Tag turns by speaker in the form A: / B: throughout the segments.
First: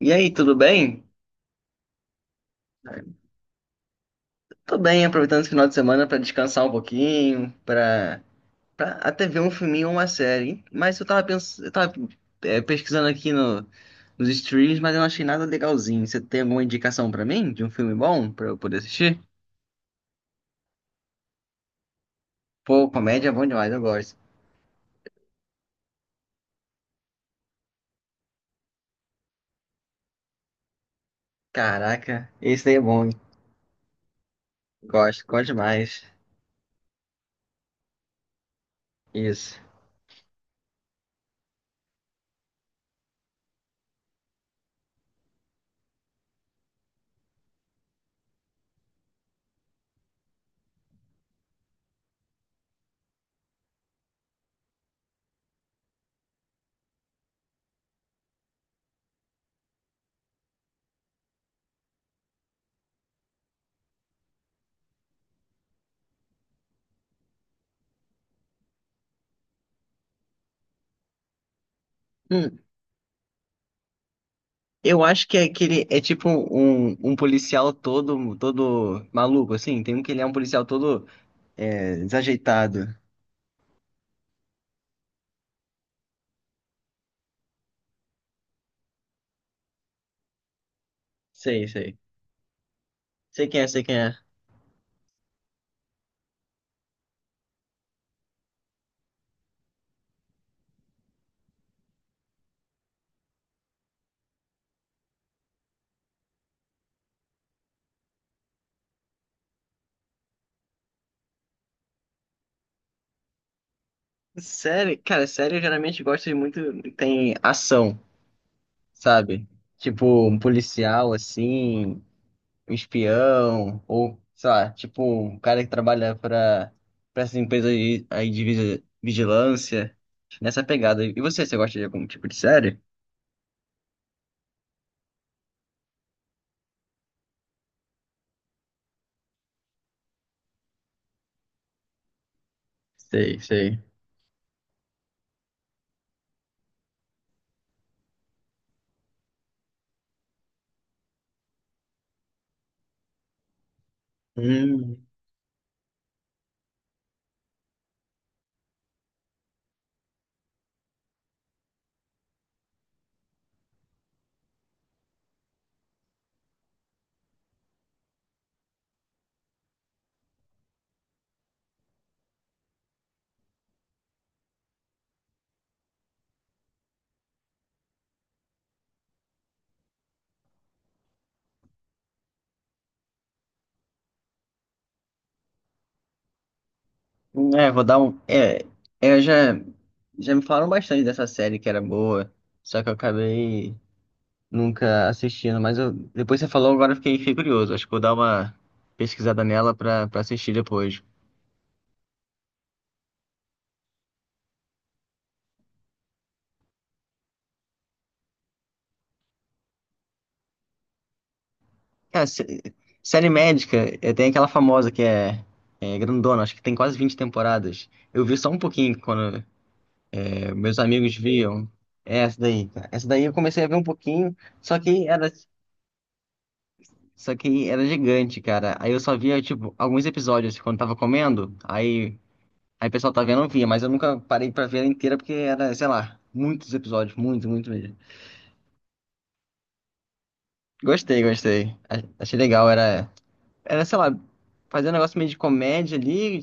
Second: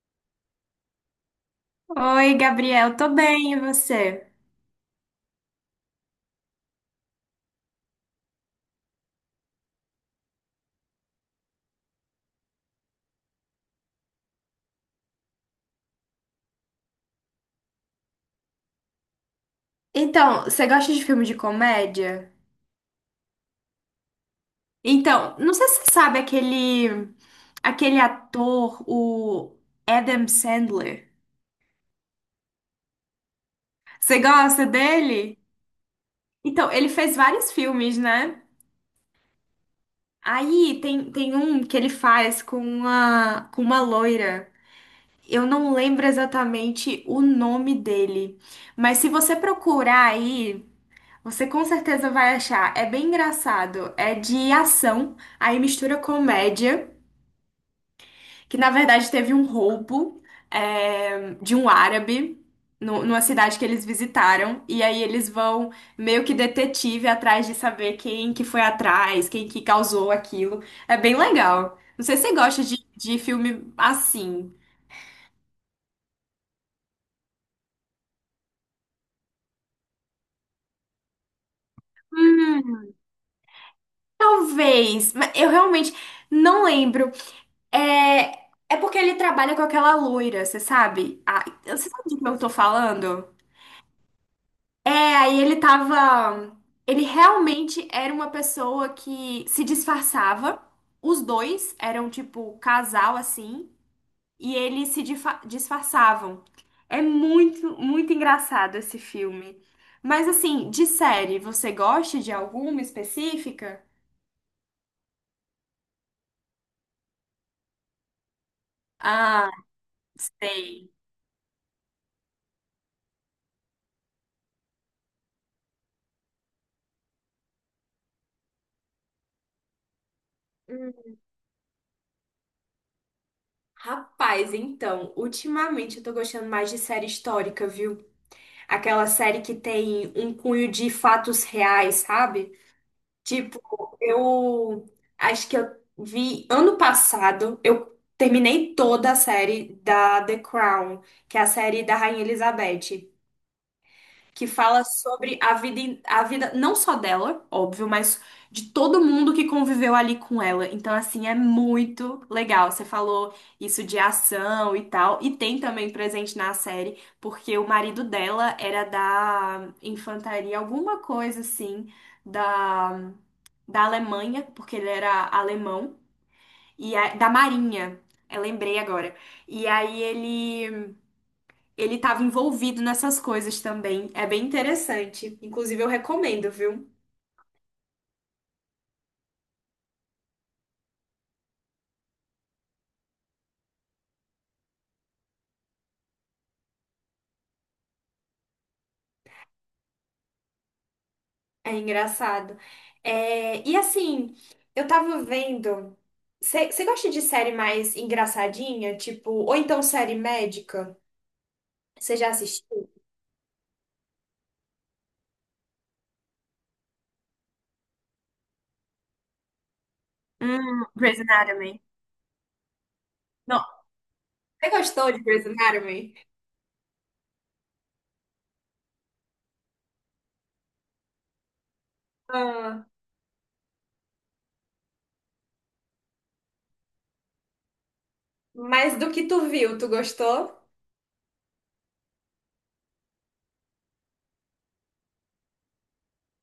A: E aí, tudo bem?
B: Oi, Gabriel, tô bem, e você?
A: Tô bem, aproveitando esse final de semana pra descansar um pouquinho, pra para até ver um filminho ou uma série. Mas eu tava pensando, pesquisando aqui no, nos streams, mas eu não achei nada legalzinho. Você tem alguma indicação pra mim de um filme bom pra eu poder assistir?
B: Então, você gosta de filme de comédia?
A: Pô, comédia é bom demais, eu gosto.
B: Então, não sei se você sabe aquele ator, o Adam Sandler.
A: Caraca, esse daí é bom, hein?
B: Você gosta
A: Gosto,
B: dele?
A: gosto demais.
B: Então, ele fez vários filmes, né?
A: Isso.
B: Aí tem um que ele faz com uma loira. Eu não lembro exatamente o nome dele, mas se você procurar aí você com certeza vai achar. É bem engraçado. É de ação, aí mistura comédia, que na verdade teve um roubo, é, de um árabe numa cidade que eles visitaram. E aí eles vão meio que detetive atrás de saber quem que foi atrás, quem que causou aquilo. É bem legal. Não sei se você
A: Hum,
B: gosta de filme assim.
A: eu acho que é aquele é tipo um policial todo maluco assim. Tem um que ele é um policial todo. É, desajeitado.
B: Hum, talvez, mas eu realmente não lembro. É porque ele trabalha com aquela loira, você sabe? Ah,
A: Sei,
B: você
A: sei.
B: sabe do que eu tô falando?
A: Sei quem é, sei quem é.
B: É, aí ele tava. Ele realmente era uma pessoa que se disfarçava. Os dois eram tipo casal assim. E eles se difa- disfarçavam. É muito, muito engraçado esse filme. Mas assim, de série, você gosta de alguma específica?
A: Série, cara, série eu geralmente gosto de muito. Tem ação, sabe?
B: Ah,
A: Tipo, um
B: sei.
A: policial assim, um espião, ou, sei lá, tipo, um cara que trabalha pra essa empresa aí de vigilância. Nessa pegada. E você gosta de algum tipo de série?
B: Rapaz, então, ultimamente eu tô gostando mais de série histórica, viu? Aquela série que tem um cunho de fatos reais, sabe?
A: Sei,
B: Tipo,
A: sei.
B: eu acho que eu vi ano passado, eu terminei toda a série da The Crown, que é a série da Rainha Elizabeth que fala
A: Hum,
B: sobre a vida não só dela, óbvio, mas de todo mundo que conviveu ali com ela. Então, assim, é muito legal. Você falou isso de ação e tal, e tem também presente na série, porque o marido dela era da infantaria, alguma coisa assim, da, da Alemanha, porque ele era alemão, e da Marinha. Eu lembrei agora. E aí ele estava envolvido nessas coisas também. É bem interessante. Inclusive, eu recomendo, viu?
A: é, vou dar um. Eu já, já me falaram bastante dessa série que era boa, só que eu acabei nunca assistindo, mas eu, depois que você falou, agora eu fiquei curioso. Acho que vou dar uma pesquisada nela pra assistir depois.
B: É engraçado. É, e assim, eu tava vendo. Você gosta de série mais engraçadinha? Tipo, ou então série médica? Você
A: Cara,
B: já assistiu?
A: série médica, tem aquela famosa que é grandona, acho que tem quase 20 temporadas. Eu vi só um pouquinho quando meus amigos
B: Grey's
A: viam.
B: Anatomy.
A: É essa daí, cara. Essa daí eu
B: Não.
A: comecei a ver um pouquinho,
B: Você
A: só que
B: gostou de
A: era,
B: Grey's Anatomy?
A: só que era gigante, cara. Aí eu só via, tipo, alguns episódios quando tava comendo. Aí
B: Ah,
A: Aí o pessoal tá vendo, eu via, mas eu nunca parei pra ver ela inteira porque era, sei lá, muitos episódios, muito, muito mesmo.
B: mas do que tu viu, tu gostou?
A: Gostei, gostei. Achei legal, sei lá, fazer um negócio meio de comédia ali,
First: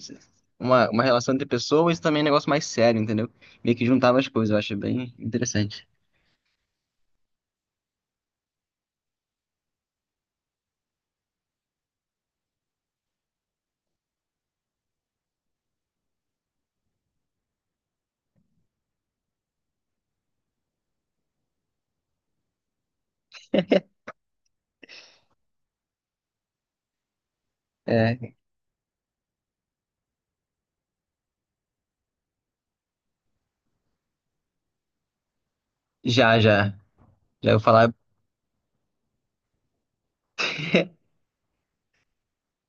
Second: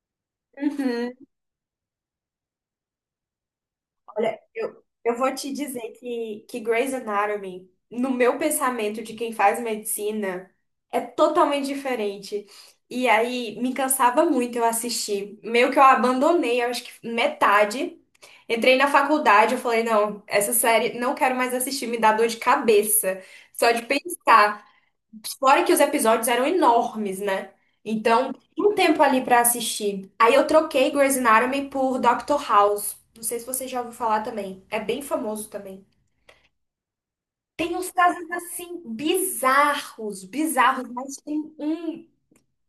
A: uma
B: Uhum.
A: relação entre pessoas e também um negócio mais sério, entendeu? Meio que juntava as
B: Olha,
A: coisas, eu achei bem
B: eu vou te
A: interessante.
B: dizer que Grey's Anatomy, no meu pensamento de quem faz medicina, é totalmente diferente. E aí me cansava muito eu assistir. Meio que eu abandonei, eu acho que metade. Entrei na faculdade, eu falei, não, essa série não quero mais assistir, me dá dor de cabeça. Só de pensar. Fora que os episódios eram enormes, né?
A: É,
B: Então, tinha um tempo ali pra assistir. Aí eu troquei Grey's Anatomy por Doctor House. Não sei se você já ouviu falar também. É bem famoso também.
A: já, já, já eu
B: Tem uns
A: falar.
B: casos assim bizarros, bizarros, mas tem um,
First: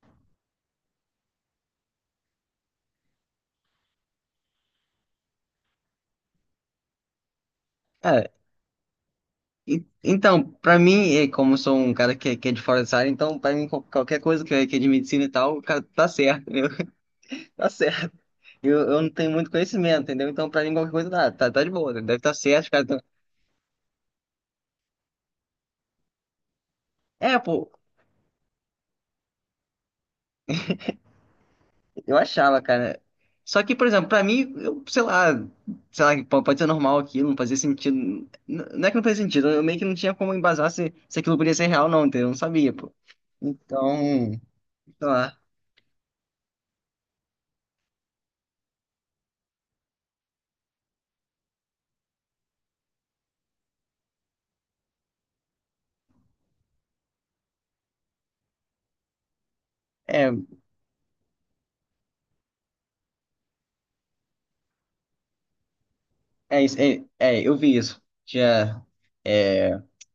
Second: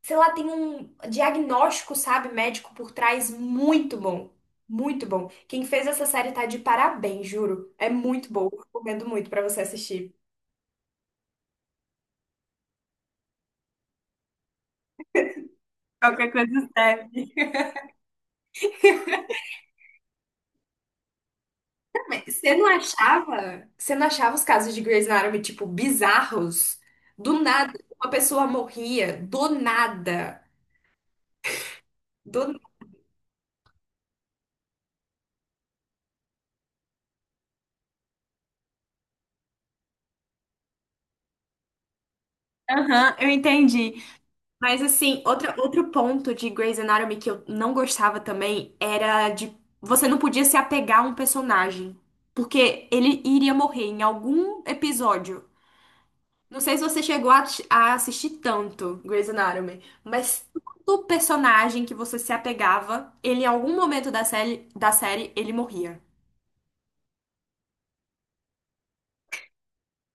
B: sei lá, tem um diagnóstico, sabe, médico por trás muito bom. Muito bom. Quem fez essa série tá de parabéns, juro. É
A: É,
B: muito boa. Recomendo muito pra você assistir.
A: então, pra mim, e como eu sou um cara que é de fora dessa área, então pra mim qualquer coisa que é de medicina e tal, cara, tá
B: Qualquer
A: certo, entendeu?
B: coisa serve.
A: Tá certo. Eu não tenho muito conhecimento, entendeu? Então, pra mim, qualquer coisa dá. Tá, tá de boa, deve estar
B: Você
A: certo,
B: não
A: os caras tão.
B: achava? Você não achava os casos de Grey's Anatomy, tipo, bizarros?
A: É,
B: Do
A: pô,
B: nada, uma pessoa morria, do nada.
A: eu
B: Do...
A: achava, cara. Só que, por exemplo, pra mim, eu, sei lá, pô, pode ser normal aquilo, não fazia sentido. Não é que não fazia sentido, eu meio que não tinha como embasar se aquilo podia ser real, não, entendeu? Eu não sabia, pô.
B: Aham, eu entendi.
A: Então,
B: Mas
A: sei
B: assim,
A: lá.
B: outro ponto de Grey's Anatomy que eu não gostava também era de você não podia se apegar a um personagem, porque ele iria morrer em algum episódio. Não sei se você chegou a assistir tanto Grey's Anatomy,
A: É,
B: mas todo personagem que você se apegava, ele em algum momento da série, ele morria.
A: eu vi isso. Tinha. É,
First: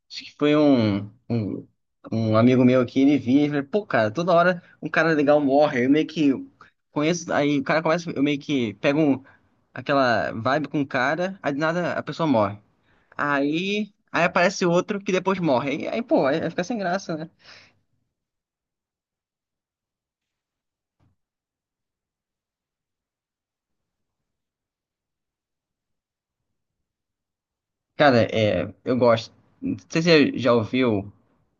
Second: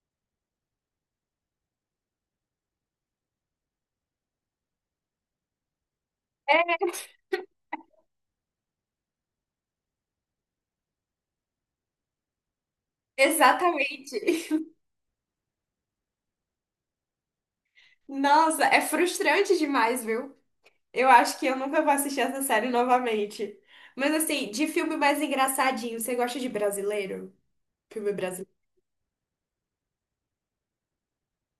A: acho que foi um, um amigo meu aqui, ele vinha e falou, pô, cara, toda hora um cara legal morre. Eu meio que conheço, aí o cara começa, eu meio que aquela vibe com o cara, aí de nada a pessoa morre. Aí,
B: Exatamente.
A: aí aparece outro que depois morre. Pô, aí fica sem graça, né?
B: Nossa, é frustrante demais, viu? Eu acho que eu nunca vou assistir essa série novamente. Mas assim, de filme mais engraçadinho, você gosta de brasileiro? Filme
A: Cara,
B: brasileiro?
A: é, eu gosto. Não sei se você já ouviu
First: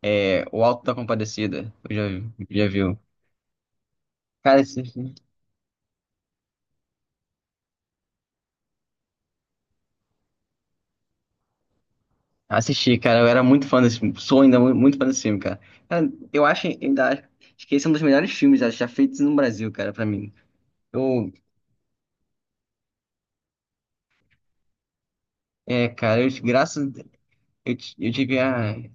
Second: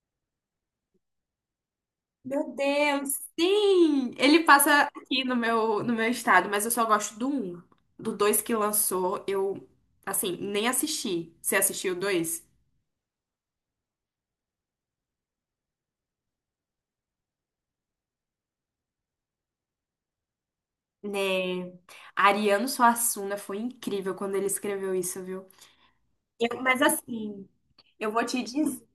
A: O Alto da Compadecida. Eu já,
B: Meu
A: já viu.
B: Deus, sim! Ele
A: Cara, esse.
B: passa aqui no meu, no meu estado, mas eu só gosto do um. Do dois que lançou, eu, assim, nem assisti. Você assistiu o dois?
A: Assisti, cara. Eu era muito fã desse filme. Sou ainda muito fã desse filme, cara. Cara, eu acho acho que esse é um dos melhores filmes já feitos no Brasil, cara, pra mim. Eu,
B: Né? Ariano Suassuna foi incrível quando ele escreveu isso, viu?
A: é, cara, eu,
B: Mas
A: graças.
B: assim,
A: Eu, eu
B: eu vou
A: tive
B: te
A: a.
B: dizer.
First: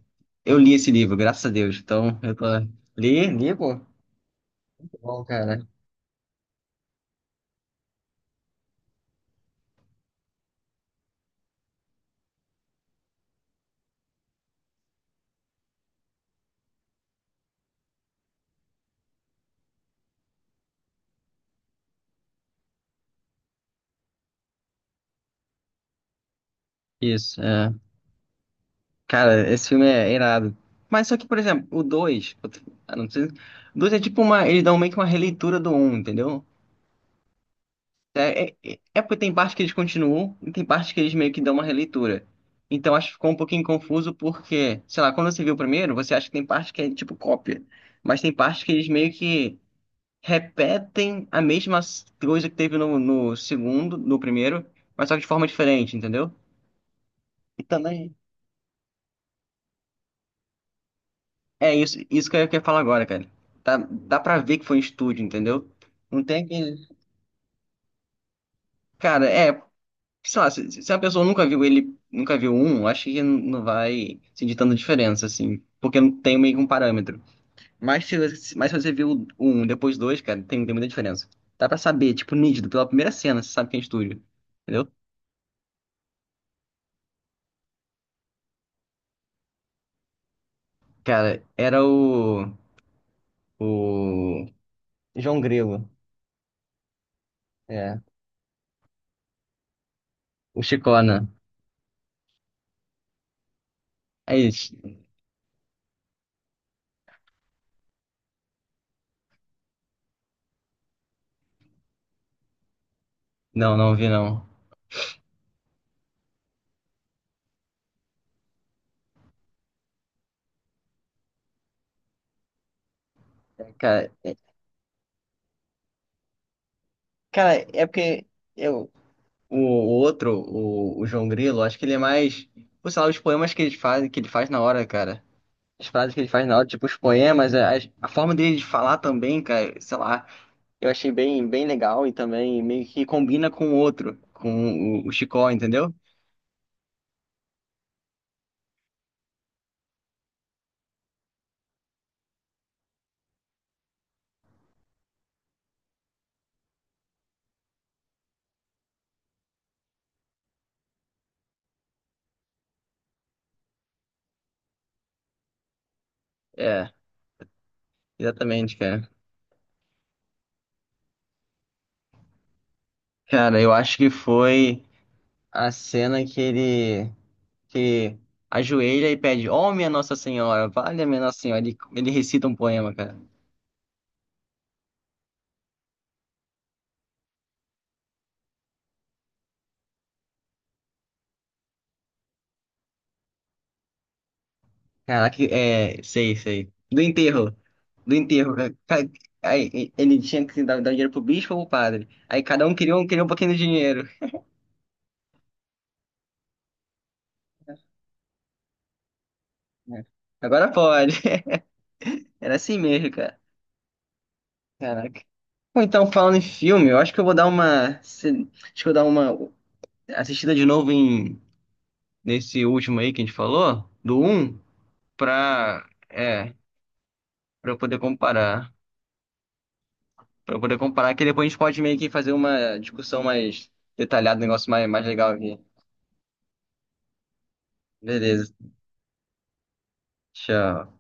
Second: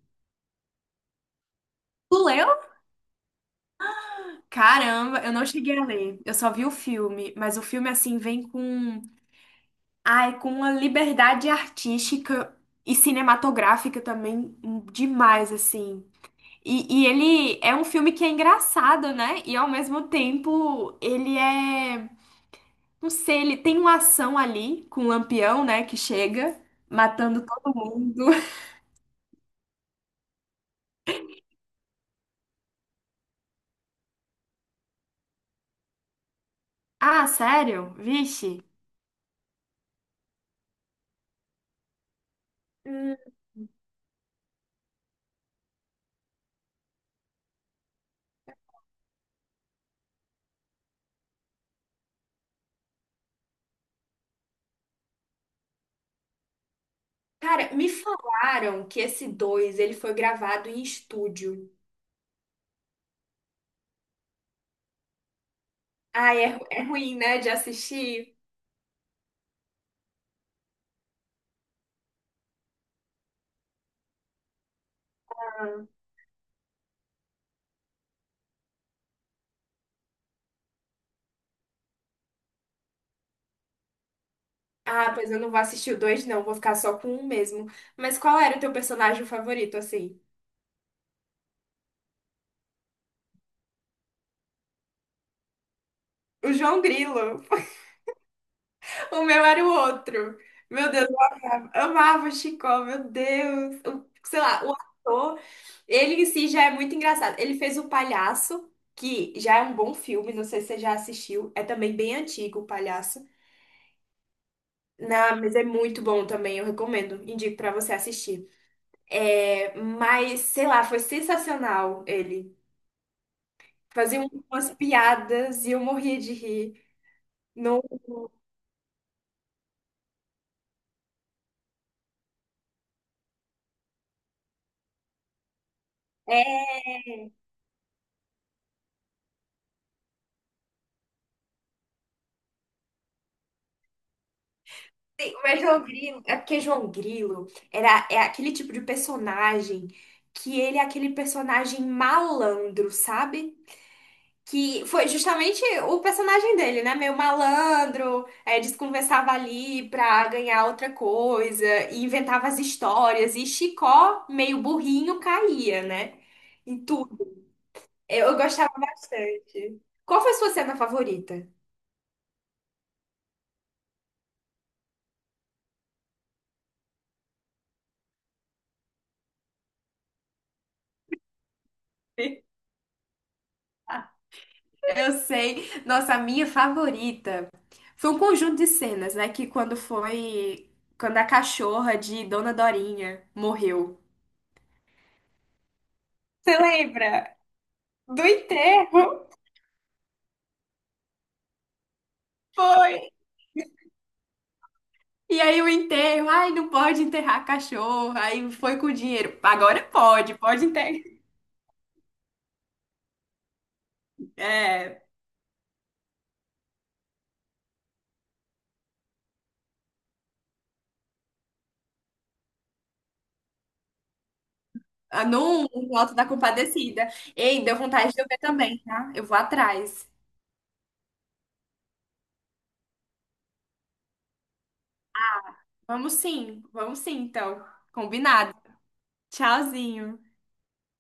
A: Eu li esse livro, graças a Deus.
B: Tu
A: Então, eu tô.
B: leu?
A: Li, li, pô, tá
B: Caramba,
A: bom,
B: eu não
A: cara.
B: cheguei a ler. Eu só vi o filme, mas o filme assim vem com, ai, com uma liberdade artística e cinematográfica também demais assim. E ele é um filme que é engraçado, né? E ao mesmo tempo, ele é. Não sei, ele tem uma ação ali com o Lampião, né? Que chega
A: Isso,
B: matando
A: é.
B: todo mundo.
A: Cara, esse filme é irado. Mas só que, por exemplo, o 2. Não sei. O 2 é tipo uma. Eles dão meio que uma releitura do um, entendeu?
B: Ah, sério? Vixe.
A: É porque tem parte que eles continuam e tem parte que eles meio que dão uma releitura. Então acho que
B: Hum,
A: ficou um pouquinho confuso porque, sei lá, quando você viu o primeiro, você acha que tem parte que é tipo cópia, mas tem parte que eles meio que repetem a mesma coisa que teve no segundo, no primeiro, mas só que de forma diferente, entendeu? E
B: cara, me
A: também
B: falaram que esse 2 ele foi gravado em estúdio.
A: é isso que eu queria falar agora, cara. Dá pra ver que foi um estúdio, entendeu? Não
B: Ah,
A: tem
B: é,
A: aquele.
B: é ruim, né? De assistir.
A: Cara, é, sei lá, se a pessoa nunca viu ele, nunca viu um, acho que não vai sentir tanta diferença, assim, porque não tem meio que um parâmetro. Mas se você viu um, depois dois, cara, tem muita diferença. Dá pra saber, tipo, nítido, pela primeira cena, você sabe quem é estúdio, entendeu?
B: Ah, pois eu não vou assistir o 2, não. Vou ficar só com um mesmo. Mas qual era o teu personagem favorito, assim?
A: Cara, era o João Grilo,
B: O João Grilo.
A: é,
B: O meu era o outro.
A: o
B: Meu Deus, eu
A: Chicona.
B: amava, amava o Chicó, meu Deus. O-
A: É
B: sei lá, o
A: isso.
B: ator, ele em si já é muito engraçado. Ele fez o Palhaço, que já é um bom filme, não sei se você já assistiu. É também bem antigo o Palhaço.
A: Não, não vi, não.
B: Não, mas é muito bom também, eu recomendo. Indico pra você assistir. É, mas, sei lá, foi sensacional ele.
A: É, cara,
B: Fazia
A: é,
B: umas piadas e eu morria de rir.
A: cara, é porque eu, o outro, o João Grilo, acho que ele é mais. Pô, sei lá, os poemas que ele faz na hora, cara. As frases que ele faz na hora, tipo, os poemas, a forma dele de falar também, cara, sei lá, eu achei bem legal e também meio que combina com o outro, o
B: Sim,
A: Chicó,
B: mas João
A: entendeu?
B: Grilo, é porque João Grilo era, é aquele tipo de personagem que ele é aquele personagem malandro, sabe? Que foi justamente o personagem dele, né? Meio malandro, é, desconversava ali pra ganhar outra coisa, e inventava as histórias, e Chicó, meio burrinho, caía, né? Em
A: É,
B: tudo. Eu gostava
A: exatamente, cara.
B: bastante. Qual foi a sua cena favorita?
A: Cara, eu acho que foi a cena que ele que ajoelha e pede, ó, minha Nossa Senhora, valha minha Nossa Senhora. Ele recita um poema, cara.
B: Eu sei. Nossa, a minha favorita foi um conjunto de cenas, né? Que quando foi. Quando a cachorra de Dona Dorinha morreu.
A: Caraca, é, sei,
B: Você
A: sei. Do
B: lembra
A: enterro. Do
B: do
A: enterro, né?
B: enterro?
A: Aí, ele tinha que dar dinheiro pro bispo ou pro padre. Aí cada um
B: Foi.
A: queria um pouquinho de dinheiro.
B: E aí o enterro, ai, não pode enterrar a cachorra, aí foi com o dinheiro. Agora
A: Né?
B: pode, pode
A: Agora
B: enterrar.
A: pode. Era assim mesmo, cara.
B: É,
A: Caraca. Bom, então, falando em filme, eu acho que eu vou dar uma. Acho que eu vou dar uma assistida de novo em nesse último aí que a gente falou, do um
B: ah, no
A: pra.
B: no Alto da
A: É,
B: Compadecida. Ei,
A: pra
B: deu
A: eu poder
B: vontade de eu ver
A: comparar.
B: também, tá? Eu vou atrás.
A: Pra eu poder comparar, que depois a gente pode meio que fazer uma discussão mais detalhada, um negócio mais, mais legal aqui.
B: Vamos sim, então.
A: Beleza.
B: Combinado. Tchauzinho.
A: Tchau.